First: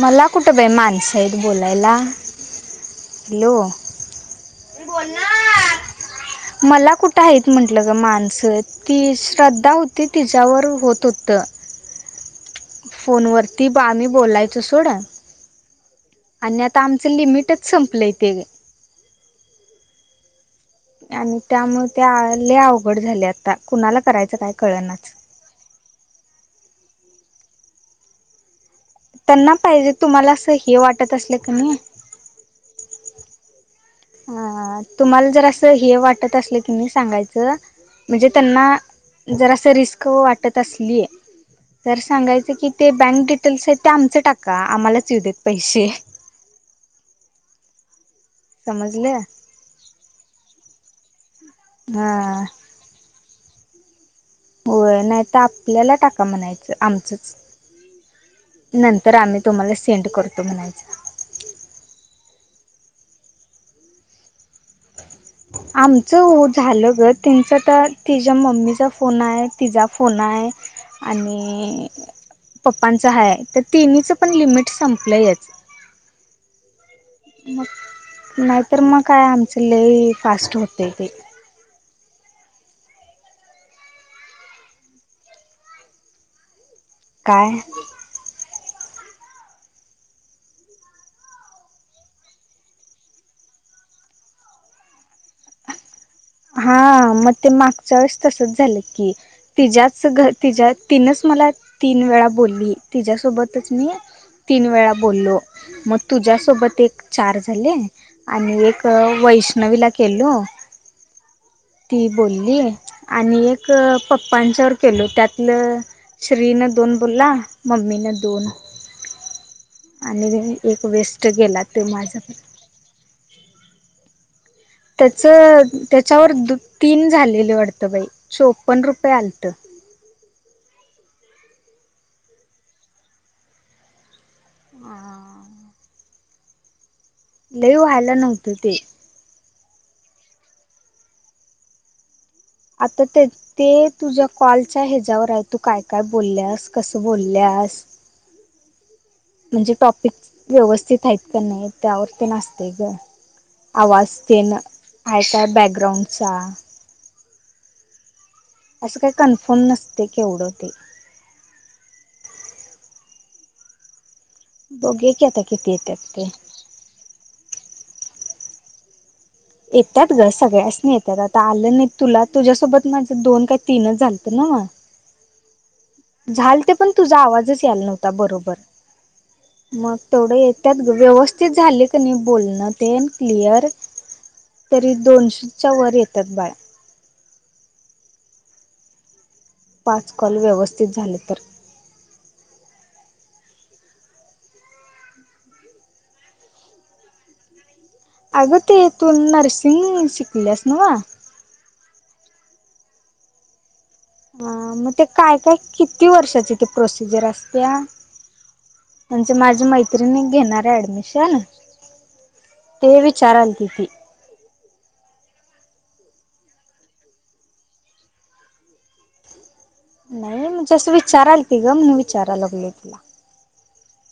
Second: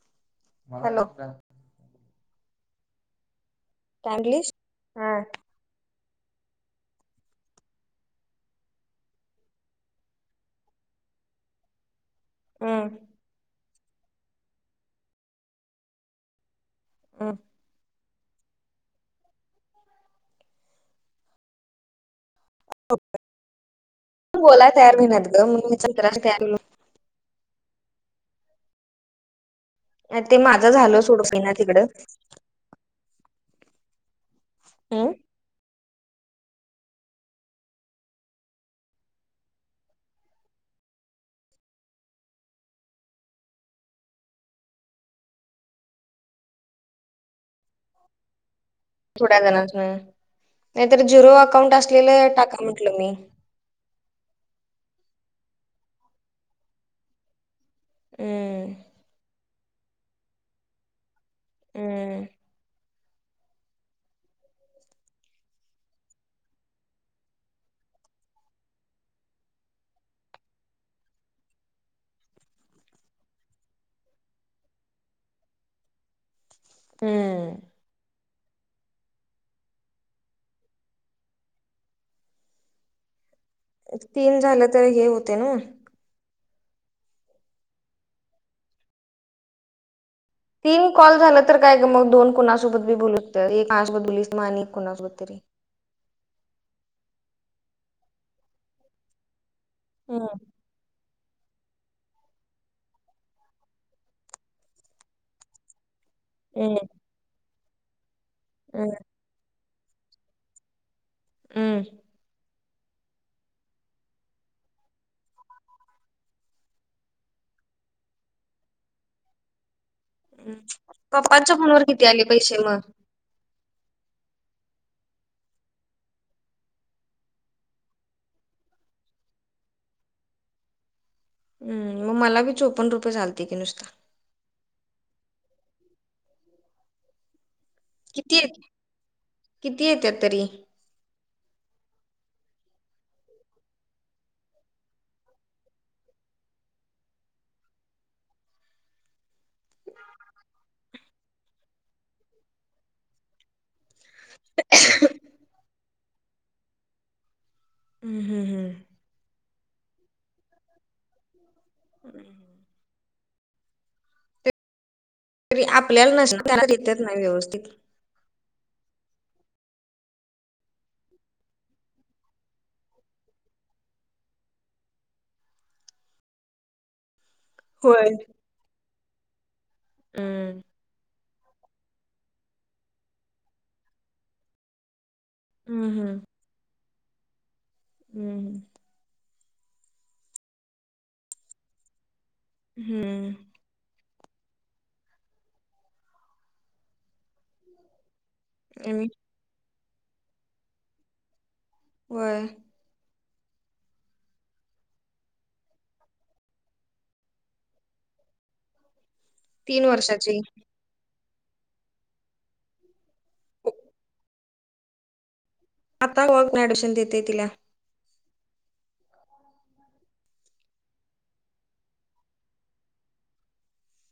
मला कुठ भी हॅलो माणस काय हेत बोलायला, हॅलो. म्हणलीस हा बोलना मला कुठं आहेत म्हंटलं ग माणस. ती श्रद्धा होती तिच्यावर होत होत. [inaudible] फोणवरती बामी बोलायचो सोडा- आणि आता आमचं हम् लिमिटच संपलंय ते. आणि त्यामुळे त्याले अवघड झाले आता कुणाला करायचं काय कळनाच. द मुनिच करायले काय लु. त्यांना पाहिजे तुम्हाला ते असं माझं हे झालं वाटत सोड असलं होईना का नाही. तिकडं ह ह हम् तुम्हाला जर असं हे वाटत असलं की मी सांगायचं, म्हणजे त्यांना जरास रिस्क वाटत असली. तर सांगायचं की ते बँक डिटेल्स आहेत ते आमचें टाका आम्हालाच येऊ देत पैसे. समजल. अह नाही तर झीरो अकाउंट हा असलेलं टाका म्हंटल मी. होय नाही तर आपल्याला टाका म्हणायचं आमचंच हम्म नंतर आम्ही. तुम्हाला सेंड करतो म्हणायच. हम्म [inaudible] आमच हो झाल ग. त्यांच तर तिच्या मम्मीचा फोन आहे. तिचा फोन आहे. आणि पप्पांच हाय. तर तिनीच पण लिमिट संपलय याच. मग, हम्म नाहीतर मग काय आमच लई फास्ट होतय ते. तीन झाल तर हे होते ना. काय? तीन कॉल झाल तर काय का मग दोन कोणासोबत बी बोलू शकतो. एक कोणासोबत बोललीस आणि एक कोणासोबत तरी हा मग ते मागच्या वेळेस तसच झाल की. तिच्याच हम्म घ तिच्या तिनच मला तीन वेळा बोलली. तिच्या सोबतच मी तीन वेळा बोललो. म तुझ्यासोबत हम्म एक चार झाले. आणि एक वैष्णवीला केलो. हम्म ती बोलली आणि एक पप्पांच्यावर केलो. त्यातल श्री न दोन बोलला. मम्मी न दोन. आणि एक वेस्ट पप्पाच्या गेला ते फोनवर किती आले माझं पैसे मग. त्याच त्याच्यावर द तीन झालेले वाटत बाई. चोपन्न रुपये आलत. हम्म, मग मला बी चोपन रुपये चालते की नुसत. ह ल‌ई व्हयला किती, किती येत्यात तरी. आता तेच ते तुझ्या कॉलच्या हच्या्यावर आहे. तू काय काय बोलल्यास. कस बोलल्यास. [inaudible] म्हणजे टॉपिक व्यवस्थित आहेत का नाही. त्यावर तेन असतय ग. आवाज तेन आहे काय बॅकग्राऊंडचा. हम्म हम्म हम्म अस काही कन्फर्म नसते केवढ ते. [inaudible] बघुया की आता. तरी किती येतात आपल्याला ते नस त्यांना देत्यात ना व्यवस्थित. येतात ग सगळ्यासनी येतात. आता आल नाही तुला तुझ्यासोबत माझ दोन काही तीनच झालत ना म. झालते पण तुझा आवाजच याला होय. नव्हता बरोबर. मग तेवढ हम्म. येत्यात ग. व्यवस्थित झाले. नी बोलण तेन क्लिअर. तरी दोनशेच्या वर हम्म हम्म येतात बाळा. हम्म पाच कॉल व्यवस्थित झाले तर. हम्म अग ते आणि तू नर्सिंग शिकल्यास नव्ह. व्हय हा, मग ते काय काय किती वर्षाचे ते प्रोसिजर असत्या. म्हणजे माझी तीन मैत्रिण एक वर्षाची घेणार आहे ऍडमिशन. ते विचाराल की ती. आता वर्क ऍडमिशन देते तिला. नाही म्हणजे अस विचारालती ती ग. म्हणु विचाराय लागलो तुला.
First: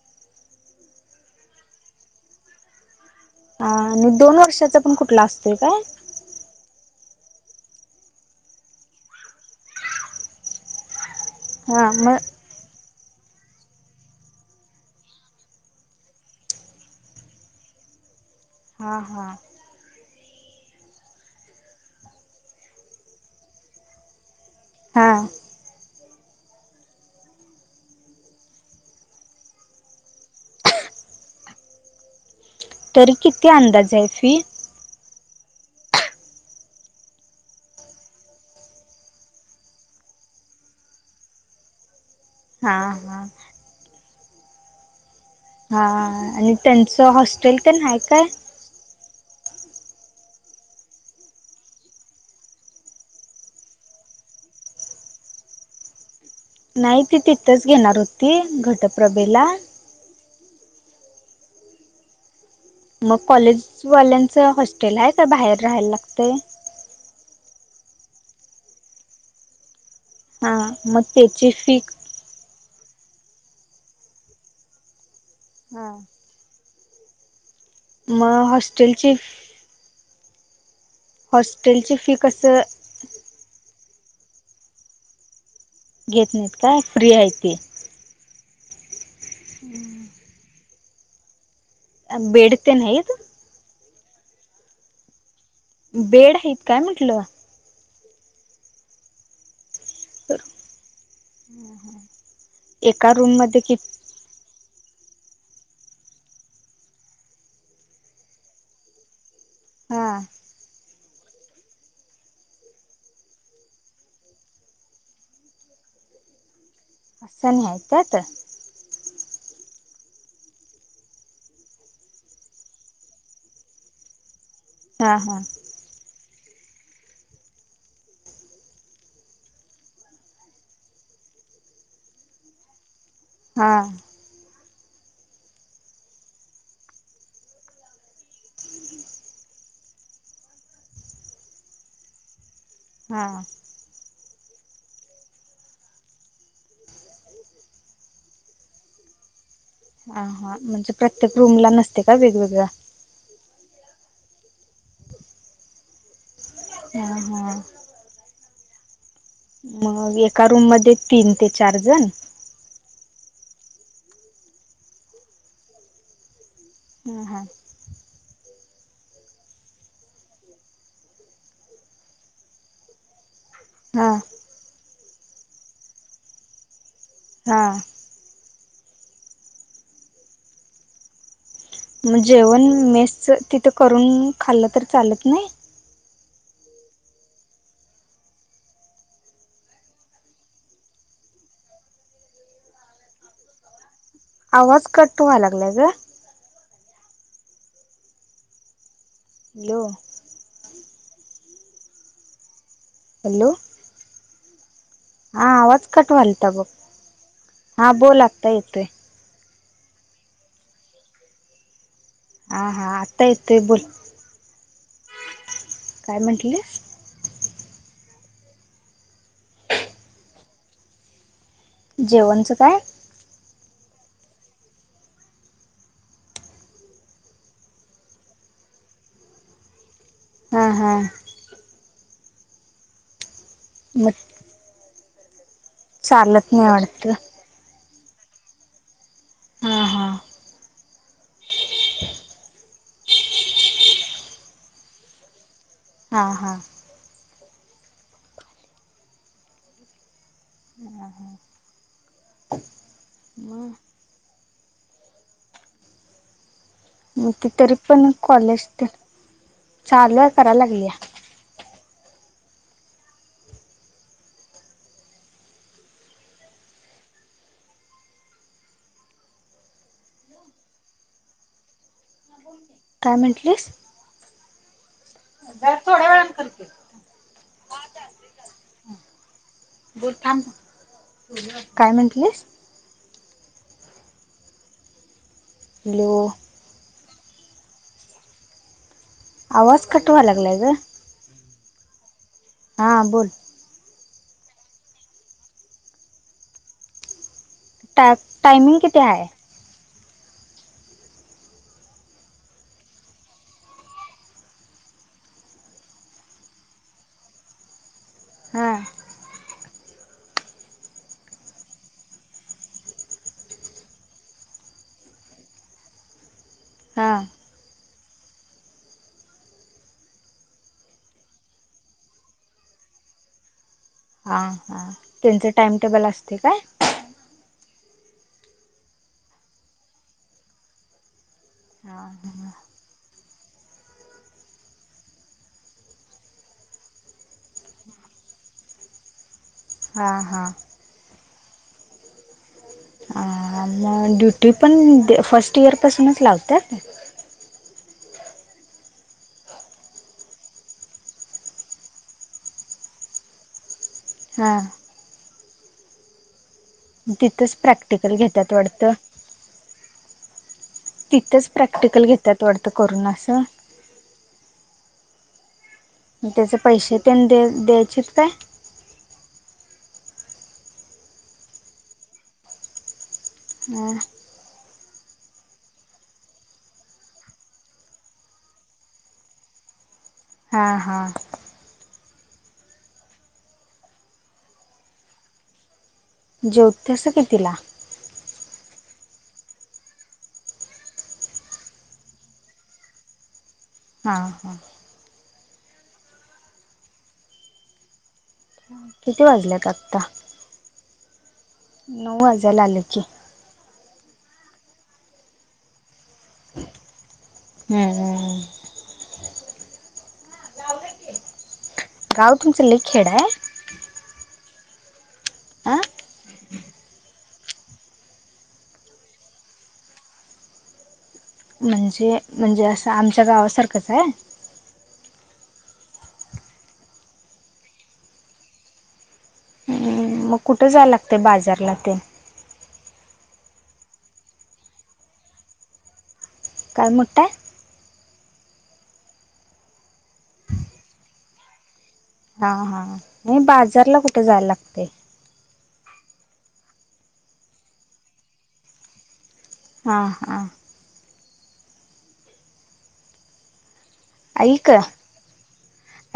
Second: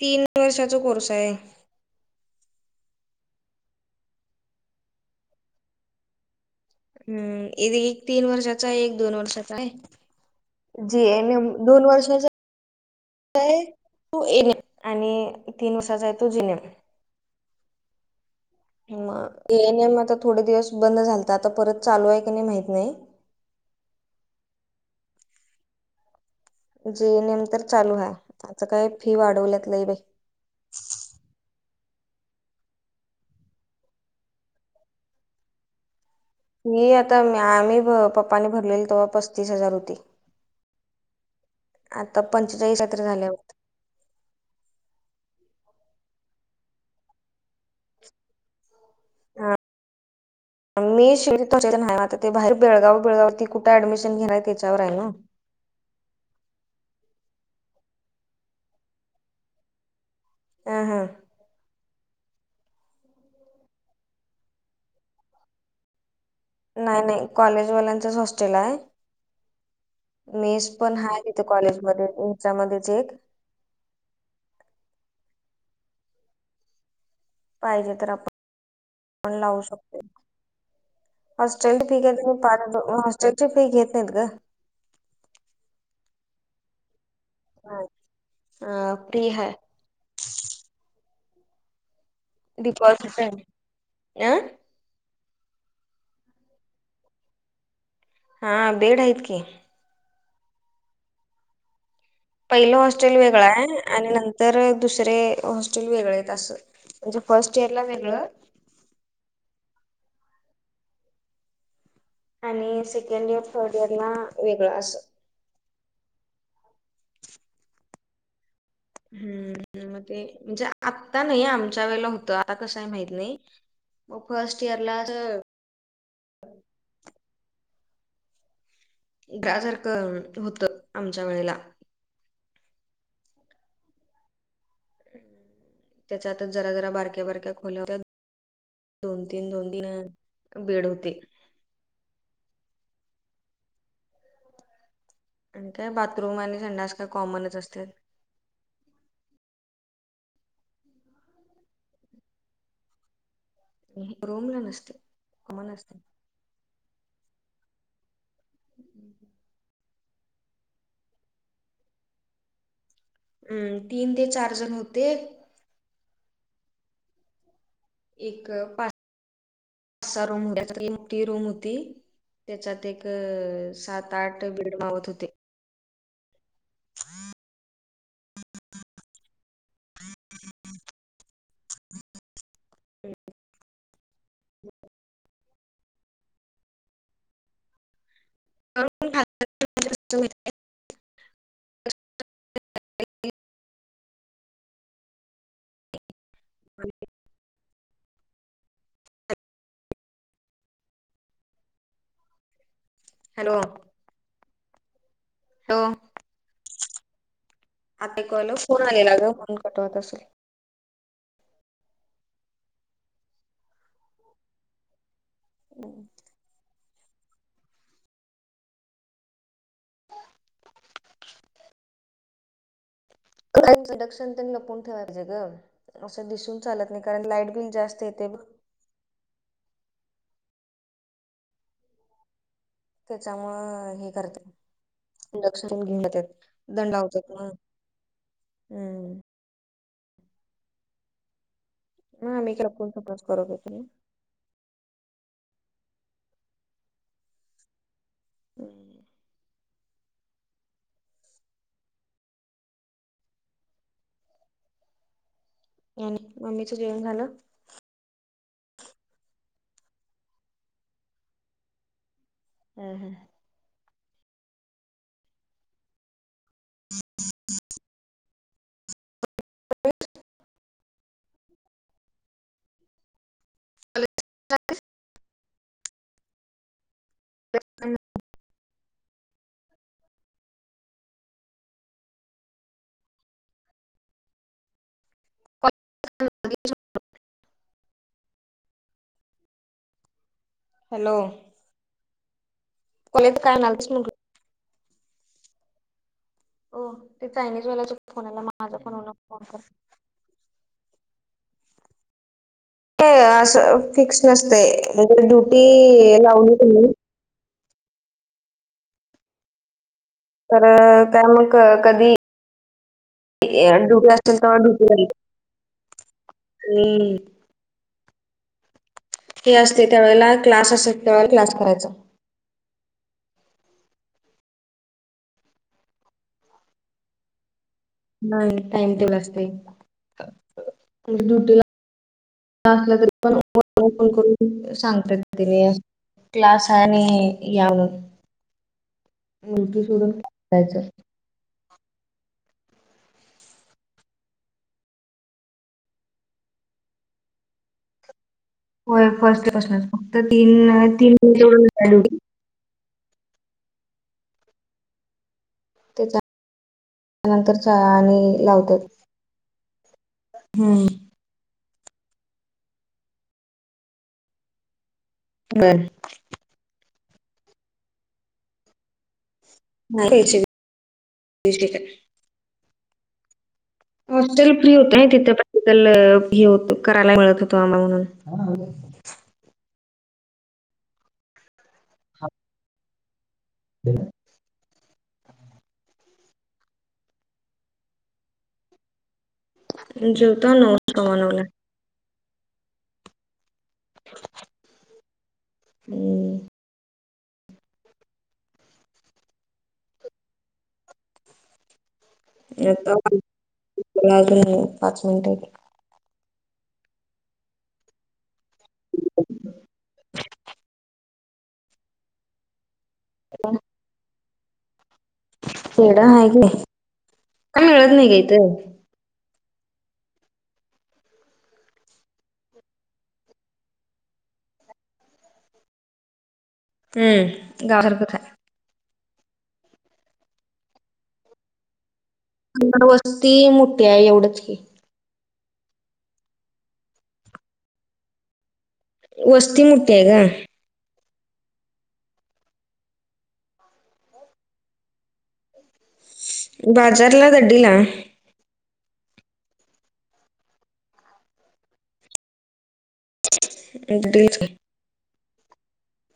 तीन वर्षाचा कोर्स आहे. हा आणि, दोन वर्षाचा पण कुठला असतोय काय? हम्मं एक तीनं वर्षाचा एक दोन वर्षाचा आहे जी एम एन. हा दोन मग वर्षाचां. तूं एनिम आणि तीनं वर्षचा आहे तूं जिनिम. हां हां मग ए एनएम आंता थोडे दिवसं बंद झालंत आंता परंत चालूं आहे की नाहीं माहित नाहीं हां जी नेम तरं चालूं आहे आमचं कायं फी वाढवल्यांत लई बाई तरी किती अंदाज आहे फी ही आंता आम्हीं पप्पांने भरलेली तेव्हां पस्तीस हजांर होती आंता पंचचाळी हा रात्रे हा झाल्यां होतं हां हां आणि त्यांचं हॉस्टेल पणं आहे कायं मी शिव आहे आंता ते बाहेर बेळगांव बिळगांव ते कुठे ऍडमिशन घेणारं आहे त्यांच्यावर आहे नां नाहीं ती तिथंच घेणारं होती घटप्रभेला आं हां मंग कॉलेजवाल्यांचं हॉस्टेल आहे कां मंग बाहेर राहांवाला लागतं नाहीं नाहीं कॉलेजवाल्यांच चं हॉस्टेल आहे हा मेस मग पणं आहे तिथे त्याची फी कॉलेजमध्यें हेच्यांमध्यें चं एक हां मंग हॉस्टेलची लावूं शकतो हॉस्टेल हॉस्टेलची फी कसं घेतं हॉस्टेलची फी घेतं नाहींत गं घेतं नाहींत कायं फ्री आहे ते हं हं फी आहे हं तेन डिपॉजिट हाईत? आहे अं बेड आहेतं कायं म्हटलं हां बेड आहेतं की तरं हम्मं हम्मं पहिलं हॉस्टेल वेगळं आहे आणि नंतर तरं दुसरे हॉस्टेल वेगळे असं म्हणजे फर्स्ट इयंर लां वेगळं हां आणि सेकंड इयंर थर्ड इयंर नां वेगळं असतं असं नाहीं त्यां तरं हम्मं मंग ते म्हणजे आंत्ता नाहीं आमच्या वेळेलां होतं आंता कसं माहीत नाहीं फर्स्ट इयंर लां हा जरं हा ग्राजरकरं होतं आमच्या वेळेला हां त्यांच्या आंत जरां जरां बारक्यां बारक्यां खोल्यां होत्यां दोन तीनं दोन तीनं बीड होते हां कारणं कायं बाथरूंम आणि संडस कायं कॉमनचं असते हं हां म्हणजे प्रत्येक रूंम लां नसते कां वेगवेगळ्यां रूंम लांचं असते कम्बाईन असते हां हां हम्मं मग एका रूम मध्ये तीन ते चार जण अम् तीन ते चार जण होते हम्म हा एक पा असा रूम त्या मोठी रूम होती, त्याच्यात एक हा सात, हा आठ बीड मावत होते. [unintelligible] हा [unintelligible] [unintelligible] मग जेवण मेसच तिथं करून खाल्लं तर चालत नाही? [unintelligible] आवाज कट व्हाय लागलाय गं? [unintelligible] हॅलो हॅलो हा हो आवाज कट व्हालता बघ हा आता बोल एक आत्ता कॉल फोन येतोय आलेला ग म्हणून कट होत असल. हा हा आता येतोय बोल. काय म्हटलीस? जेवणचं काय? [unintelligible] तेन लपवून ठेवाय पाहजे गं असं दिसून चालत नाही, कारण लाईट बिल जास्त येतय बघ. हा हा त्याच्यामुळ हे मग करत्यात इंडक्शन घेऊन जात्यात, चालत नाही दंड वाटत लावत्यात म हम् हा हा म आम्ही काय लपूण करत [unintelligible] होतो हा हा हम् मग आणि मम्मीचं जेवण झालं ती तरी पण कॉलेज तेन, चालू हाय कराय लागलीया. हम् हम [unintelligible] [unintelligible] [unintelligible] काय म्हटलीस? [unintelligible] जरा थोड्या वेळान कर की [unintelligible] काय म्हंटलीस हॅलो [unintelligible] आवाज कट व्हाय लागलाय ग. हॅलो हा बोल [unintelligible] वो ते चायनीजवाल्याच टा फोनला आलाय टायमिंग माझ्या किती फोनवरन आहे फोन कर. असं फिक्स नसतय म्हणे ड्युटी लावली कणी आ! तर काय मग कधी ड्युटी असेल तेव्हा ड्युटीला हा हम्म! ती असते त्यावेळेला क्लास असत त्यावेळेला क्लास करायचा. हा हां त्यांचं टाइमटेबल असते काय? नाही टाइम टेबल असते हा ड्युटीला असला तरी पण फोन करून सांगत्यात तिन्ही असे क्लास हाय आणि या म्हणून मुलगी हा सोडून हा जायचं. ह म ड्युटी पण फस्ट इयरपासूनच लावत्यात? होय फर्स्ट इयरफसनच फक्त तीन तीन जवळ एवढी. हा! तिथंच प्रॅक्टिकल घेतात वाटतं [unintelligible] हम्म! तिथंच प्रॅक्टिकल घेतात वाटतं करून असं? बर! आणि त्याचे पैसे तेन द द्यायचीत काय? [unintelligible] हम्म! हॉस्टेल फ्री होत ना तिथे प्रॅक्टिकल हे करायला मिळत होत आम्हा म्हणून. हा हा! म्हणून. [unintelligible] जेवतेस कितीला? जेवतो नऊ सव्वा नऊला. हा हा! [unintelligible] किती वाजल्यात आता? नऊ वाज येताव की माझं अजून पाच मिनट. हं हं हं! गाव तुमचं लय खेड हाय? [unintelligible] अ खेड हाय काय मिळत नाही गं हिथं. म्हणजे म्हणजे असं आमच्या गावासारखंच हाय हम्म, गावासारखंच हाय. हम्म मग कुठं जाया लागतंय बाजारला ते? पण वस्ती मोठी हाय एवढच की काय मोठं हाय? वस्ती मोठी हाय गं. हा हा, नाही बाजारला कुठं जायला लागते? बाजारला दड्डीला. हां हां! [unintelligible] ऐक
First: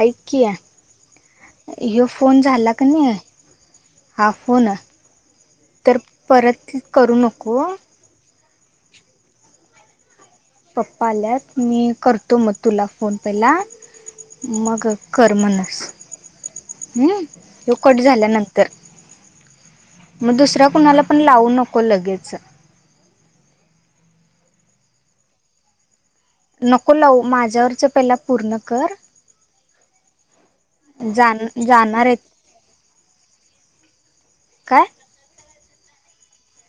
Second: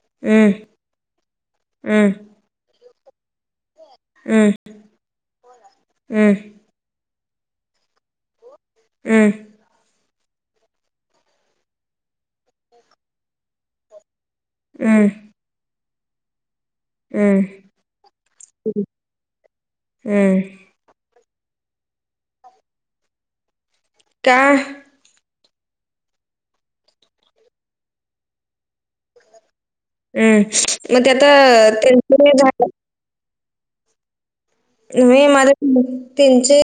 ऐक की ह्यो फोन झाला कन्हीं हा फोन तर परत करू नको. हम्म! पप्पा आल्यात, मी करतो मग तुला फोन पहिला? मग कर म्हणस. हम ह्यो कट झाल्यानंतर मग दुसरा कुणाला पण लावू नको लगेच. का? नको लावू माझ्यावरच पहिला पूर्ण कर. हम्म, मग ते आता जाण त्यांच जाणार ते आहेत झालं? काय नाही माझं त्यांची?